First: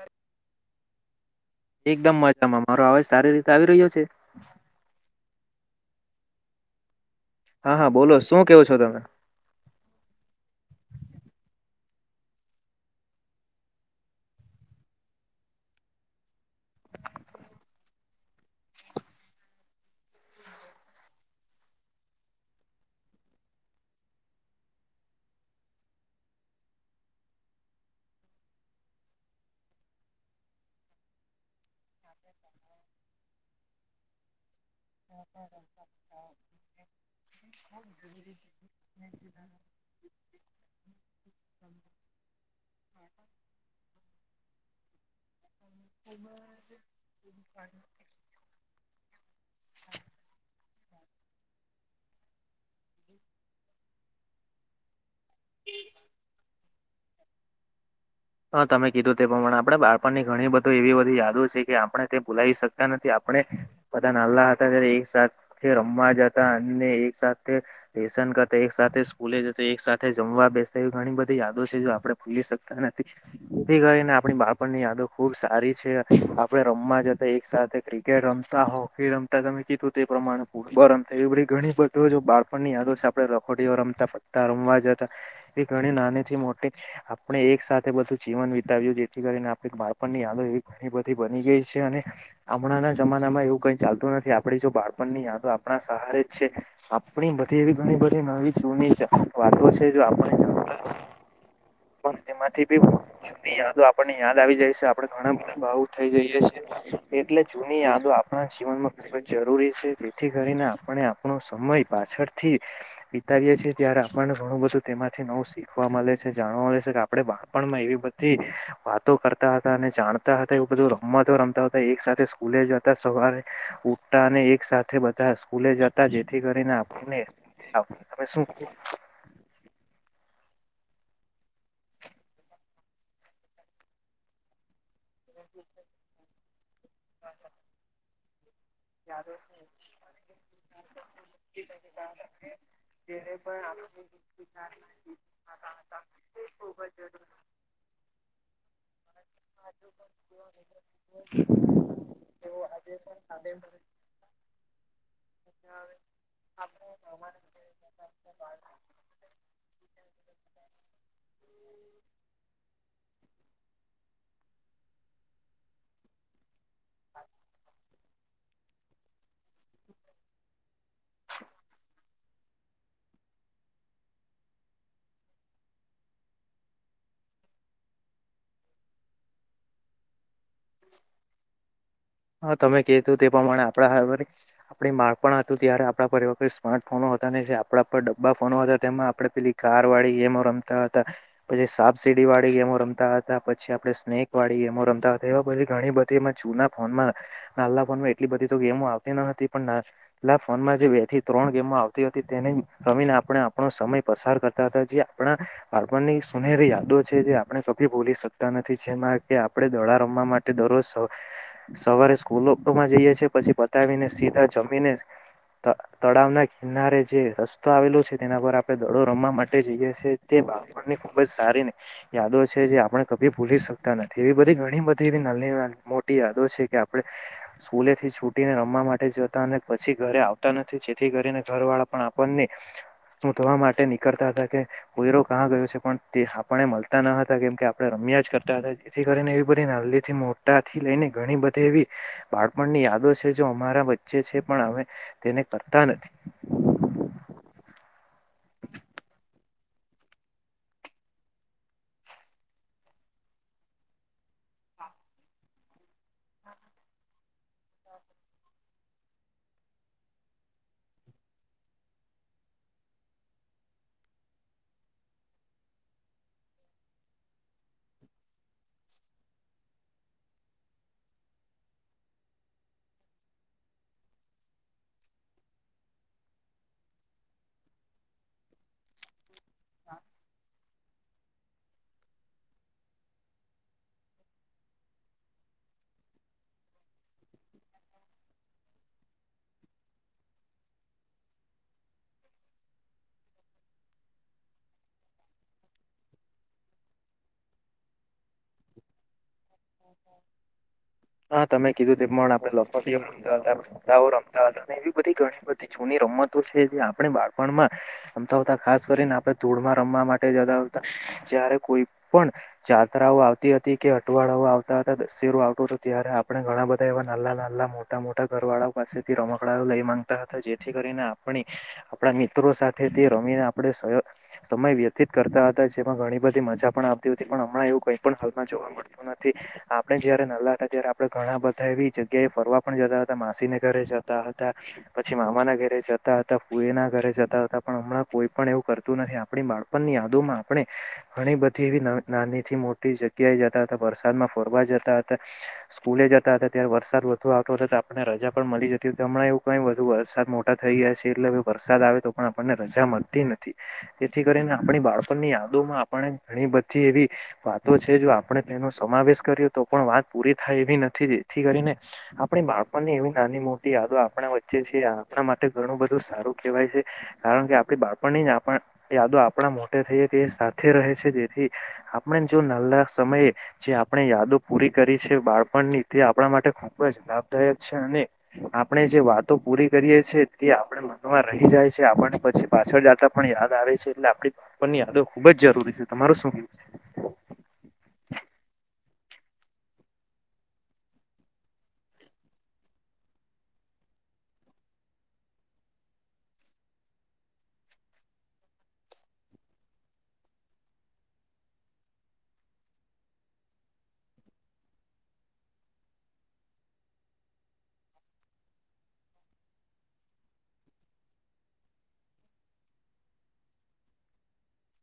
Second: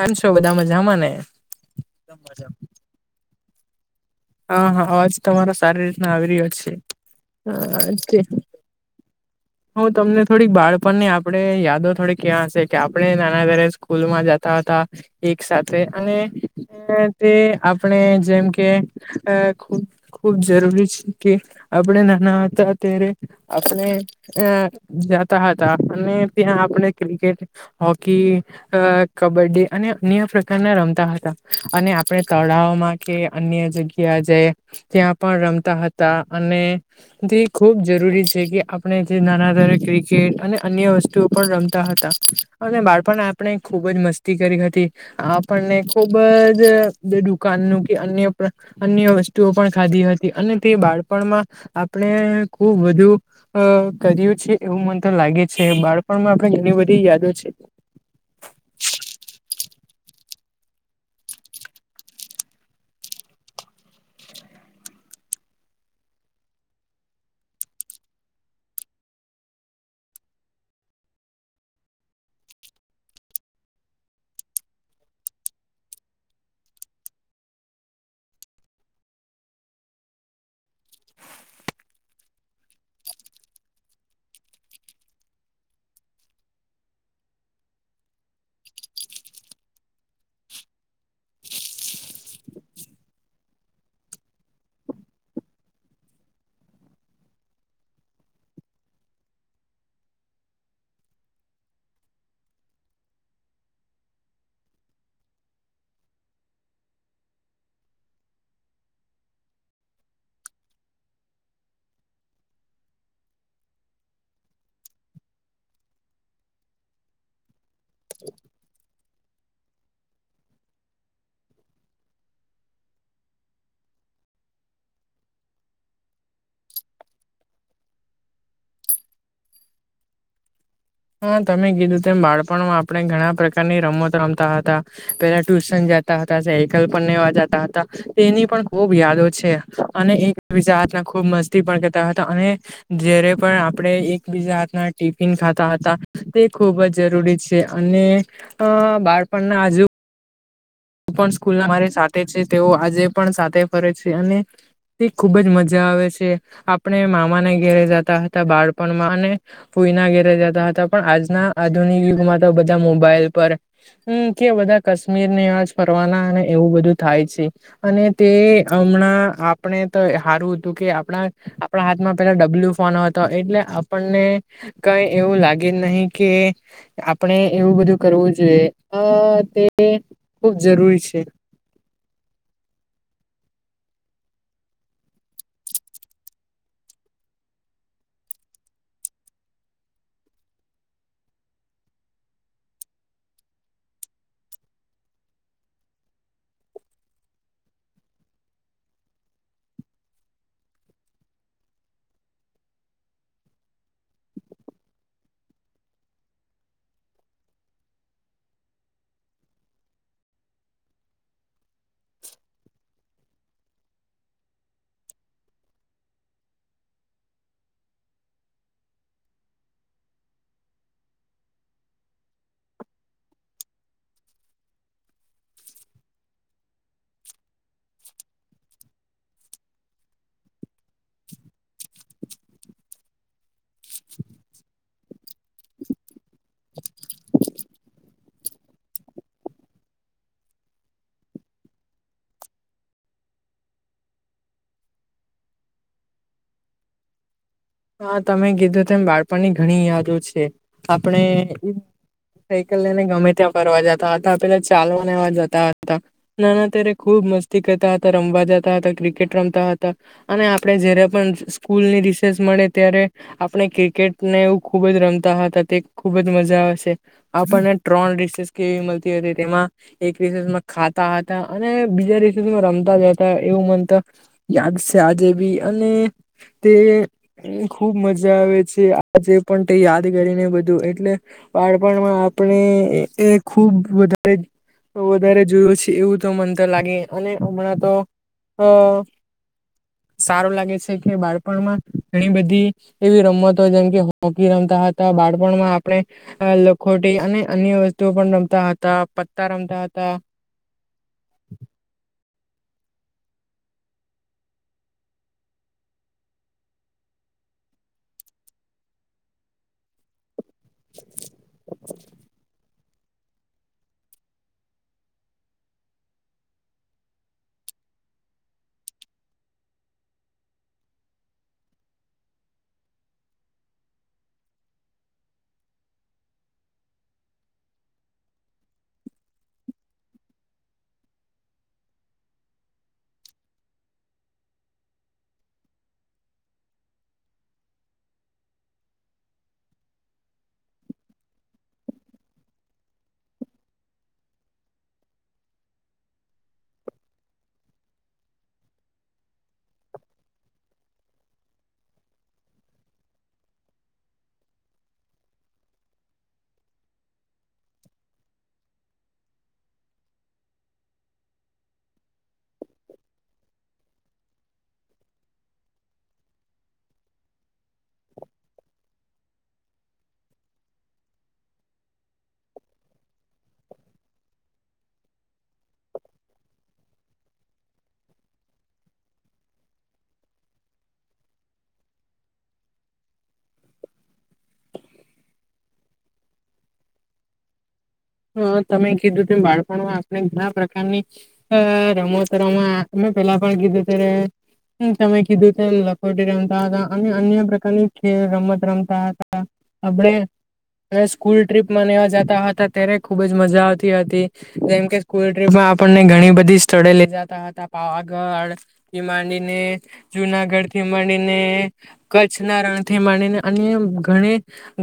આમ છો બધા મજામાં ને? એકદમ મજામાં મારો અવાજ સારી રીતે આવી રહ્યો છે. હા હા અવાજ તમારો સારી રીતના આવી રહ્યો છે હા હા બોલો હ શું કેવો છો [unintelligible] તમે હું તમને થોડીક બાળપણની આપણે યાદો થોડીક ક્યાં હશે કે આપણે નાના દારે સ્કૂલમાં જતા એક સાથે અને તે આપણે જેમ કે ખૂબ જરૂરી છે કે આપણે નાના હતા ત્યારે આપણે અ જતા હતા અને ત્યાં આપણે ક્રિકેટ હોકી કબડ્ડી અને અન્ય પ્રકારના રમતા હતા. અને આપણે તળાવમાં કે અન્ય જગ્યા જે ત્યાં પણ રમતા હતા અને તે ખુબ જરૂરી છે કે આપણે નાના ક્રિકેટ અને અન્ય વસ્તુઓ પણ રમતા હતા અને બાળપણ આપણે ખુબ જ મસ્તી કરી હતી આપણને ખુબ જ દુકાનનુ અન્ય વસ્તુઓ પણ ખાધી હતી અને તે બાળપણમાં આપણે ખુબ વધુ અ કર્યું છે એવું મને તો લાગે છે બાળપણમાં ઘણી બધી યાદો છે. હા તમે કીધું તે પ્રમાણે આપણે બાળપણની ઘણી બધી એવી બધી યાદો છે કે આપણે તે ભુલાવી શક્યા નથી આપણે બધા નાલ્લા હતા ત્યારે એકસાથ તે રમવા જતા અને એક સાથે લેશન કરતા એક સાથે સ્કૂલે જતા એક સાથે જમવા જોવા બેસતા એવી ઘણી બધી યાદો છે જો આપણે ભૂલી શકતા ને તે કરીને આપણી બાળપણની યાદો ખુબ સારી છે આપડે રમવા જતા એક સાથે ક્રિકેટ રમતા હોકી રમતા તમે કીધું તે પ્રમાણે થી ફૂટબૉલ રમતા ઘણી બધું જો બાળપણની યાદ રખોડીઓ રમતા પતા રમવા જતાએ ઘણી નાનીથી મોટી આપણે એક સાથે બધું જીવન વિતાવ્યું જેથી કરીને આપણે બાળપણની હાલત એવી ઘણી બધી બની ગઈ છે અને હમણાં ના જમાનામાં એવું કઈ ચાલતું નથી આપડી જો બાળપણની યાદોં આપણા સહારેજ છે આપણી બધી એવી ઘણી બધી નવી જૂની વાતો છે આપણે [unintelligible] જાતા પણ એમાંથી [inaudible] યાદો આપણને યાદ આવી જાય છે આપડણે ઘણા બધા ભાવુક થઈ જઈએ છીએ એટલે જૂની યાદો આપણા જીવનમાં ખૂબ જરૂરી છે જેથી કરીને આપણે આપણો સમય પાછળથી વિતા ી ત્યારે આપણને ઘણું બધું તેમાંથી નવું શીખવા મળે છે જાણવા મળે છે કે આપણે પણ એવી બધી વાતો કર અને જાણતા હતા એ બધું રમતો રમતા હતા એક સાથે સ્કૂલે જતા સવારે ઉઠતા અને એક સાથે બધા સ્કૂલે જ હતા જેથી કરીને આપુને- તમે શું [unintelligible] [inaudible] હા તમે કીધું તેમ બાળપણમાં આપણે ઘણા પ્રકારની રમત રમતા હતા. પેલા ટ્યુશન જતા હતા સાયકલ પણ લેવા જતા હતા એની પણ ખુબ યાદો છે અને એકબીજા હથના ખૂબ મસ્તી પણ કરતા હતા અને જ્યારે પણ આપે એકબીજા ના ટિફિન ખા હતા તે ખૂબ જ જરૂરી છે અને બાળપણના અજુ પણ સ્કૂલ મારી સાથે છે તેઓ આજે પણ સાથે ફરે છે અને તે ખુબજ મજા આવે છે આપણે મામાના ઘેરે જતા હતા બાળપણમાં અને ને ઘેરે જતાં હતા. આજના આધુનિક યુગમાં તો બધા મોબાઈલ પર કે અ બધા કશ્મીર ને આજ ફરવાના અને એવું બધું થાય છે અને તે હમણાં આપણે તો હારું હતું કે આપણા આપણા હાથમાં પેલો ડબલ્યુ ફોન હતો એટલે આપણને કઈ એવું લાગે નહી કે આપણે એવું બધું કરવું જોઈએ અ તે ખુબ જરૂરી છે. હા તમે કીધું તે પ્રમાણે આપણા આપ બાળપણ હતું ત્યારે આપણા પર એવો કોઈ સ્માર્ટફોન આપડા પર ડબ્બા ફોન હતા તેમાં આપડે પેલી કાર વાળી ગેમો રમતા હતા પછી સાપસીડી વાળી ગેમો રમતા હતા પછી આપડે સ્નેક વાળી ગેમો રમતા હતા એ પછી ઘણી બધી એમાં જૂના ફોનમાં નાલા ફોનમાં એટલી બધી તો ગેમો આવતી ન હતી પણ ના ફોનમાં જે બે થી ત્રણ ગેમો આવતી હતી તેને રમીને આપણે આપણો સમય પસાર કરતા હતા જે આપણા બાળપણની એક સુનેરી યાદો છે જે આપણે કભી ભૂલી શકતા નથી જેમાં કે આપણે દડા રમવા માટે દરરોજ સવા સવારે સ્કૂલોમાં જઈએ છે પછી પતાવીને સીધા જમીને ત તળાવ ના કિનારે જે રસ્તો આવેલો છે તેના પર આપણે દડો રમવા માટે જઈએ છીએ તે બાળપણ ની ખુબજ સારી ને યાદો છે જે આપણે કભી ભૂલી શકતા નથી એવી બધી ઘણી બધી એવી નાની મોટી યાદ યાદો છે કે આપણે સ્કૂલે થી છૂટીને રમવા માટે જતા અને પછી ઘરે આવતા નથી જેથી કરીને ઘર વાળા પણ આપણ ને શોધવા માટે નીકળતા હતા કે પોયરો કા ગયો છે પણ તે આપણને મળતા ન હતા કેમ કે આપણે રમ રમ્યા જ કરતા હતા જેથી કરીને એવી બધી નાલી થી મોટાથી લઈને ઘણી બધી એવી બાળપણની યાદો છે. જો અમારા વચ્ચે છે પણ અમે તેને કરતા નથી. [inaudible] હા તમે કીધું તેમ બાળપણની ઘણી યાદો છે. આપણે સાયકલ લઈને ગમે ત્યાં ફરવા જતા હતા પેલા ચાલવા ને એવા જતા હતા નાના ત્યારે ખુબ મસ્તી કરતા હતા, રમવા જતા હતા. ક્રિકેટ રમતા હતા અને આપણે જયારે પણ સ્કૂલની રિસેસ મળે ત્યારે આપણે ક્રિકેટને એવું ખુબ જ રમતા હતા તે ખુબ જ મજા આવશે. આપણને ત્રણ રિસેસ કેવી મળતી હતી તેમાં એક રિસેસ માં ખાતા હતા અને બીજા રીસે રીસેસ માં રમતા જતા એવું મન તો યાદ સે આજે બી અને તે ખુબ મજા આવે છે આજે પણ તે યાદ કરીને બધું એટલે બાળપણમાં આપણે એ ખુબ વધારે વધારે જોયું છે એવું તો મન તો લાગે અને હમણાં તો અ સારું લાગે છે કે બાળપણમાં ઘણી બધી એવી રમતો જેમ કે હોકી રમતા હતા. બાળપણમાં આપણે લોકો ખોટી અને અન્ય વસ્તુઓ પણ રમતા હતા. પત હા તમે કીધું તે મણાપ લખોટી ઓ રમતા હતા, [unintelligible] રમતા હતા એવી બધી ઘણી બધી જૂની રમતો છે જે આપણે બાળપણ માં રમતા હુંતા. ખાસ કરીને આપણે ધૂળમાં રમવા માટે જ્યારે કોઈ પણ જાત્રાઓ આવતી હતી કે અટવાળઓ આવ આવતા હતા. દશેરો આવટું હતું ત્યારે આપણે ઘણા બધા એવા નાલા નાલા મોટા મોટા ઘરવાળાઓ પાસેથી રમકડા લઈ માંગતા હતા જેથી કરીને આપડી આપણા મિત્રો સાથે તે રમીને આપણે સયો સમપ વ્યતીત કરતા હતા જેમાં ઘણી બધી મજા પણ આવતી હતી પણ હમણાં એવું કઈ પણ હાલમાં જોવા મળતું નથી. આપણે જયારે નાલા હતા ત્યારે આપડે ઘણા બધા એવી જગ્યાએ ફરવા પણ જતા હતા. માસીને ઘરે જતા હતી પછી મામા ના ઘરે જતા હતા, ફુય ના ઘરે જતા હતા પણ હમણાં કોઈ પણ એવું કરતું નથી. આપડી બાળપણની યાદો માં આપણે ઘણી બધી એવી નાની થી મોટી જગ્યાએ જતા હતા વરસાદ મા વરસાદમાં ફરવા જતા હતા સ્કૂલે જતા હતા ત્યારે વરસાદ વધુ આવતો હતો ત્યારે આપણને રજા પણ મળી જતી હતી. હમણાં એવું કય વરસાદ મોટા થઈ ગયા છે એટલે હવે વરસાદ આવે તો પણ આપણને રજા મળતી નથી. જેથી કરીને આપણી બાળણની યાદોમાં આપણે ઘણી બધી એવી વાતો છે. જો આપણે તેનો સમાવેશ કર્યો તો પણ વાત પૂરી થાય એવી નથી જેથી કરીને આપણી બાળપણની એવી નાની મોટી યા - યાદી આપણા વચ્ચે છે. આપણા માટે ઘણું બધું સારું કેહવાય છે કારણ કે આપડી બાળપણની જ આપ- યાદો આપણા મોટે થઈએ તે સાથે રહે છે જેથી આપણે જો નાલા સમયે જે આપણે યાદો પૂરી કરી છે બાળપણની તે આપણા માટે ખુબ જ લાભદાયક છે અને આપણે જે વાતો પૂરી કરીએ છીએ તે આપણે મનમાં રહી જાય છે આપણ પછી પાછળ જતા પણ યાદ આવે આવે છે એટલે આપડી પા્પન ની યાદો ખુબ જ જરૂરી છે તમારું શું? [inaudible] અ તમે કીધું તેમ બાળપણમાં આપણે ઘણા પ્રકારની અ રમત રમા અમે પેલા પણ કી ઘુ ત્યારે મ તમે કીધું તેમ લખોટી રમતા હતા અને અન્ય પ્રકારની ખેલ રમત રમતા હતા આપણે અ સ્કૂલ ટ્રીપમાં નેવા જતા હતા ત્યારે ખુબ જ મજા આવતી હતી જેમ કે સ્કૂલ ટ્રીપમાં આપણને ઘણી બધી સ્થળે લે જતા હતા પાવા ગઢ થી માંડીને જુનાગઢ થી માંડીને કચ્છના રણ થી માંડીને અન્ય ઘણે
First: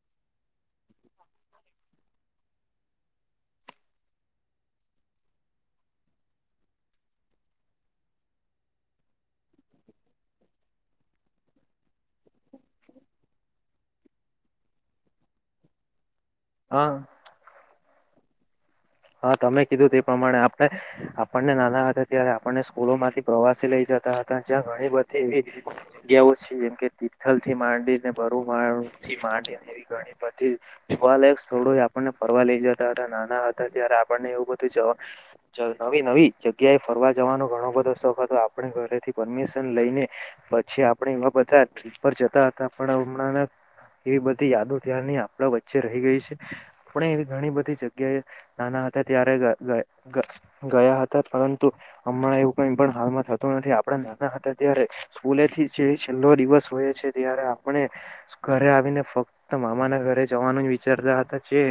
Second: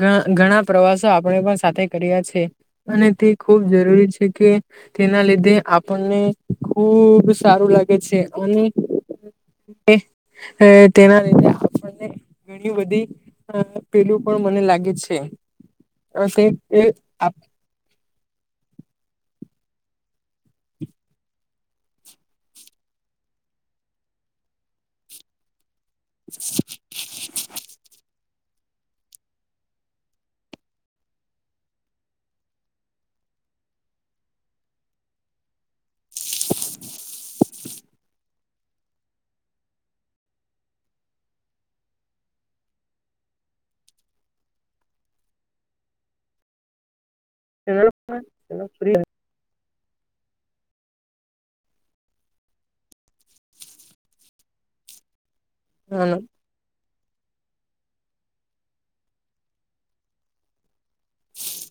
ઘ ઘણા પ્રવાસો આપણે પણ સાથે કર્યા છે. અને તે ખૂબ જરૂરી છે કે તેના લીધે આપણને ખુબ સારું લાગે છે, અને એ એ તનાને ઘણી બધી પેલું પણ મને લાગે છે. હા [unintelligible] હા તમે કીધું તે પ્રમાણે આપણે આપણ ને નાના હતા ત્યારે આપણને સ્કૂલો માંથી પ્રવાસી લઈ જતા હતા જ્યાં ઘણી બધી એવી જગ્યાવ છે જેમ કે તિથલ થી માંડીને બરુમાળ થી માંડીને ગણી જોવાયક સ્થળો આપણને ફરવા લઈ જતા હતા નાના હ તા ત્યારે આપણને એવું બધું જ જ નવી નવી જગ્યાએ ફરવા જવાનો ઘણો બધો શોખ હતો. આપણે ઘરેથી પરમિશન લઈને પછી આપણે એવા બધા ટ્રીપ પર જતા હતા પણ હમણાં ન એવી બધી યાદો તાયારની આપણા વચ્ચે રહી ગઈ છે, આપણે એવી ઘણી બધી જગ્યાએ હા નાના હતા ત્યારે ગ ગ ગયા હતા પરંતુ હમણાં એવું કઈ પણ હાલમાં થતું નથી આપણે નાના હતા ત્યારે સ્કૂલે થી જે છેલ્લો દિવસ હોય છે, ત્યારે આપણે ઘરે આવીને ફક્ત મામાના ઘરે જવાનું જ વિચારતા હતા જે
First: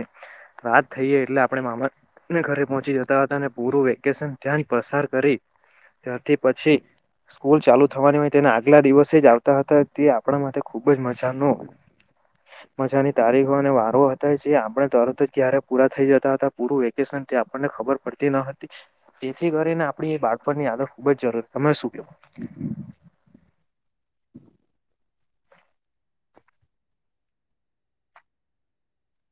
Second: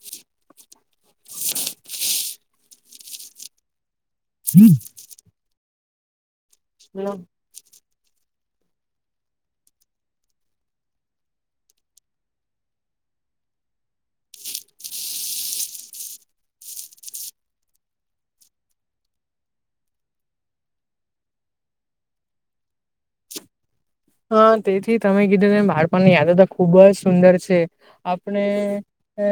રાત થઈયે એટલે આ પણે મામાને ઘરે પહોંચી જતા હતા અને પૂરું વેકેશન ત્યાં જ પસાર કરી ત થી પછી સ્કૂલ ચાલુ થવાની હોય તેને આગલા દિવસે જ આવતા હતા તે આપણા માટે ખુબ જ મજાનો મજાની તારીખો અને વારો હતા જે આપણે તરત જ ક્યારે પૂરા થઈ જ તા હતા પુરૂ વેકેશન તે આપણને ખબર પડતી ન હતી તેથી કરીને આપણી બાળપણની આદત ખુબ જ જરુર તમે શું કે? [inaudible] તેથી તમે કીધું તેમ બાળપણની યાદો તો ખુબ જ સુંદર છે. આપણે અ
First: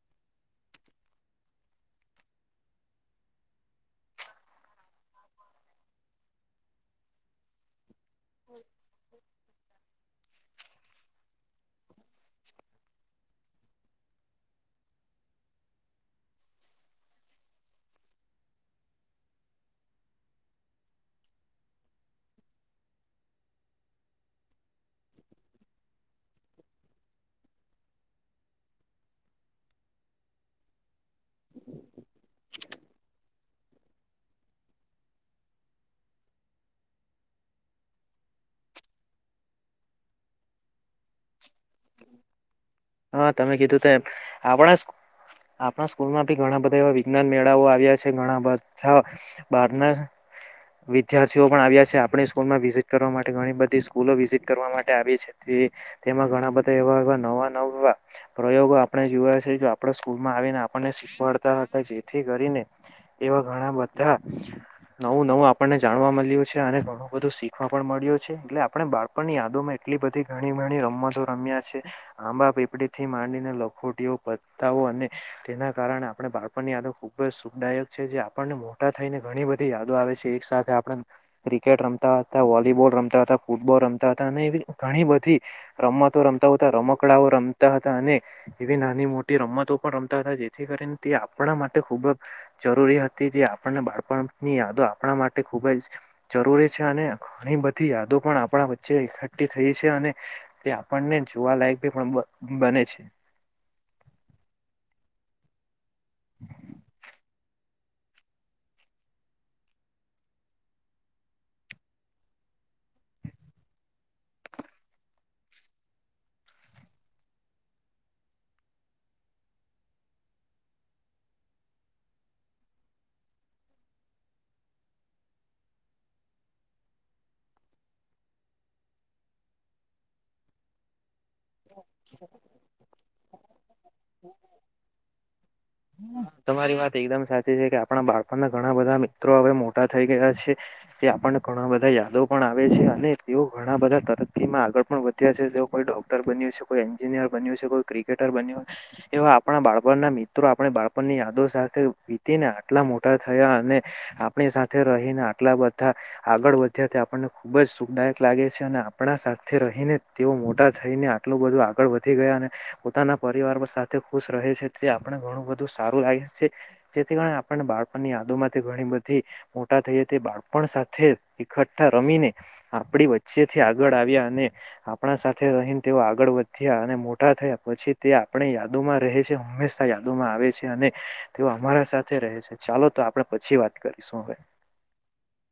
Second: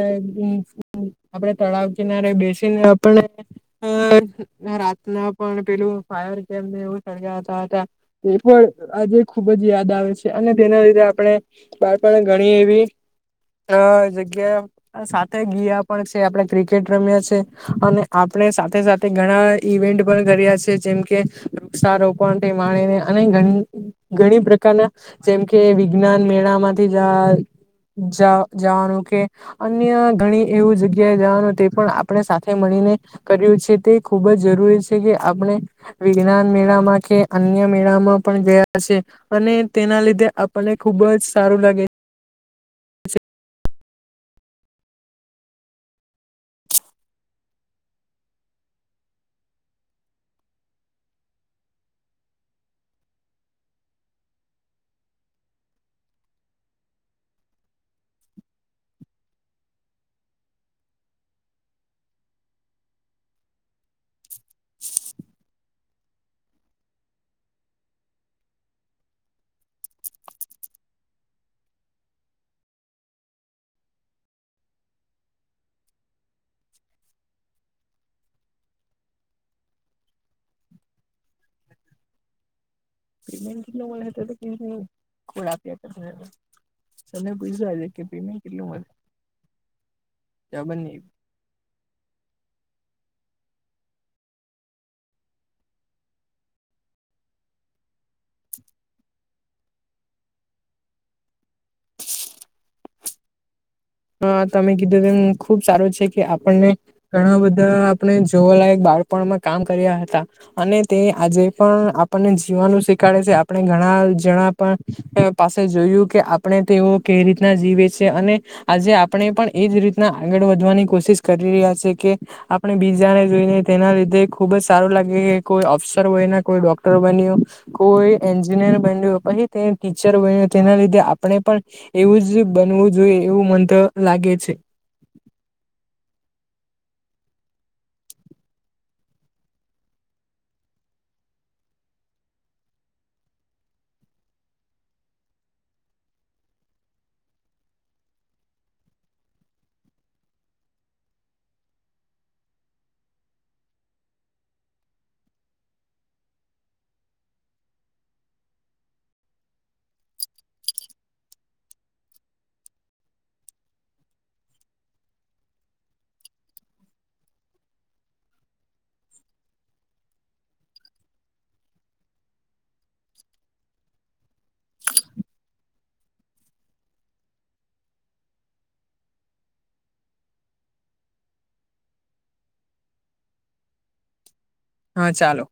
આપડે તળાવ કિનારે બેસીને આપણને રાતના પણ પેલું ફાયર કેમને એવું સળગાવતા હતા એ પણ આજે ખુબ જ યાદ આવે છે, અને તેના લીધે આપણે બાળપણ ઘણી એવી અ જગ્યા સાથે ગયા પણ છે, આપણે ક્રિકેટ રમ્યા છે અને આ પણે સાથે સાથે ઘણા ઈવેન્ટ પણ કર્યા છે, જેમકે વૃક્ષારોપણને માણીને અને ઘણી ઘણી પ્રકારના જેમ કે વિજ્ઞાનમેળા માંથી જ આ જ જવાનું કે અન્ય ઘણી એવું જ જગ્યાએ જવાનું તે પણ આપણે સાથે મળીને કર્યું છે તે ખુબ જ જરૂરી છે કે આપણે વિજ્ઞાન મેળામાં કે અન્ય મેળામાં પણ ગયા છે, અને તેના લીધે આપણને ખુબ જ સારું લાગે હા, તમે કીધુંતુ એમ આપણા આપણા સ્કૂલમાં બી ઘણા બધા એવા વિજ્ઞાન મેળાઓ આવ્યા છે, ઘણા બધા બારના વિદ્યાર્થીઓ પણ આવ્યા છે, આપણી સ્કૂલમાં વિઝિટ કરવા માટે ઘણી બધી સ્કૂલો વિઝિટ કરવા માટે આવી છે, તે તેમાં ઘણા બધા એવા એવા નવા નવા પ્રયોગો આપણે જોયા છે, જે આપણે સ્કૂલમાં આવીને આપણને ખવાડતા હતા, જેથી કરીને એવા ઘણા બધા નવું નવું, આપણને જા મલ્યુ છે, અને ઘણું બધું શીખવા પણ મળ્યું છે, એટલે આપણે બાળપણ ની યાદોમાં એટલી બધી ઘણી મણી રમતો રમ્યા છે, આંબાળા પીપડી થી માંડીને લખોટીઓ પતાઓ અને તેના કા અને આપણે બાળપણની યાદો ખૂબ જ શુખદાયક છેજે, આપણને મોટા થઈને ઘણી બધી યાદો આવે છે, એક સાથે આપણે ક્રિકેટ રમતા હતા, વોલીબોલ રમતા હતા પેમેન્ટ ફૂટબોલ કેટલું રમતા મળે તો હતા, અને એવી કીધું ઘણી બધી કોડ આપ્યા રમતો કરતા રમતા હતા, રમકડાઓ તમે રમતા પૂછવા હતા કે અને પેમેન્ટ કેટલું એવી મળે નાની, મોટી રમતો પણ રમતા હતા જેથી જવાબ જ નહી કરી તે આપણા માટે, ખૂબ જરૂરી હતી, જે આપણને બાળપણની યાદો આપણા માટે ખૂબજ જરૂરી છે, અને બધી, યાદો પણ આપણા વચ્ચે એકઠઠી થઈ છે. અને તે આપણને જોવાલાયક બી પણ બ બને છે. હા, તમે કીધું એમ ખુબ સારો છે, કે આપણને ઘણા બધા જોવાલાયક બાળપણમાં કામ કર્યા હતા, અને તે આજે પણ આપનને જીવવાનું શી છે, આપણે ઘણા જણા પણ પાસે જોયું કે આપણે તેઓ કઈ રીતના જીવે છે છે, અને આજે આપણે પણ એજ રીતના આગળ વધવાની કોશિશ કરી રહ્યા છે, કે આપણે બીજાને જોઈને તેના લીધે ખુબજ સારુ લાગે, કે કોઈ અફસર બયને કોઈ ડોક્ટર બન્યું કોઈ એન્જિનિ પછી તે ટીચર બન તેના લીધે આપણે પણ એવુ, જ બનવું જોઈ તો લાગે છે. તમારી વાત એકદમ સાચી છે કે આપણા બાળપણના ઘણા બધા મિત્રો હવે મોટા થઈ ગયા છે. આપણને ઘણા બધા યાદો પણ આવે છે, અને તેઓ ઘણા બધા તરક્કીમા આગળ પણ વધ્યા છે. તેઓ કોઈ ડો બન્યું છે, કોઈ એન્જિનિયર બન્યું છે, કોઈ ક્રિકેટર બન્યું એવા આપણા બાળપણના મિ ત્રો આપણે, બાળપણની યાદો સાથે વીતીને આટલા મોટા થયા, અને આપણી સાથે રહીને લા બધા આગળ વધ્યા આપણને ખુબ જ સુખદાયક લાગે છે, અને આપણા સાથે રહીને તે મોટા થઈને, આટલું બધું આગળ વધી ગયા અને પોતાના પરિવારમા સાથે ખુશ રહે છે, તે ઘણું બધું સારું આયસ છે, જેથી કારણે આપણને બાળપણની યાદોમાંથી ઘણી, બધી મોટા થઈ તે બાળપણ સાથે, એકઠ્ઠા રમીને આપડી વચ્ચેથી આગળ. આવ્યા અને આ આપણા સાથે રહીને, તેઓ આગળ વધ્યા અને મોટા થયા પછી, તે આપણી યાદોમાં રહે છે, હંમેશા યાદોમાં આવે છે, અને તેઓ અમારા સાથે રહે છે, ચાલો તો આપણે પછી વાત કરીશું હવે હા, ચાલો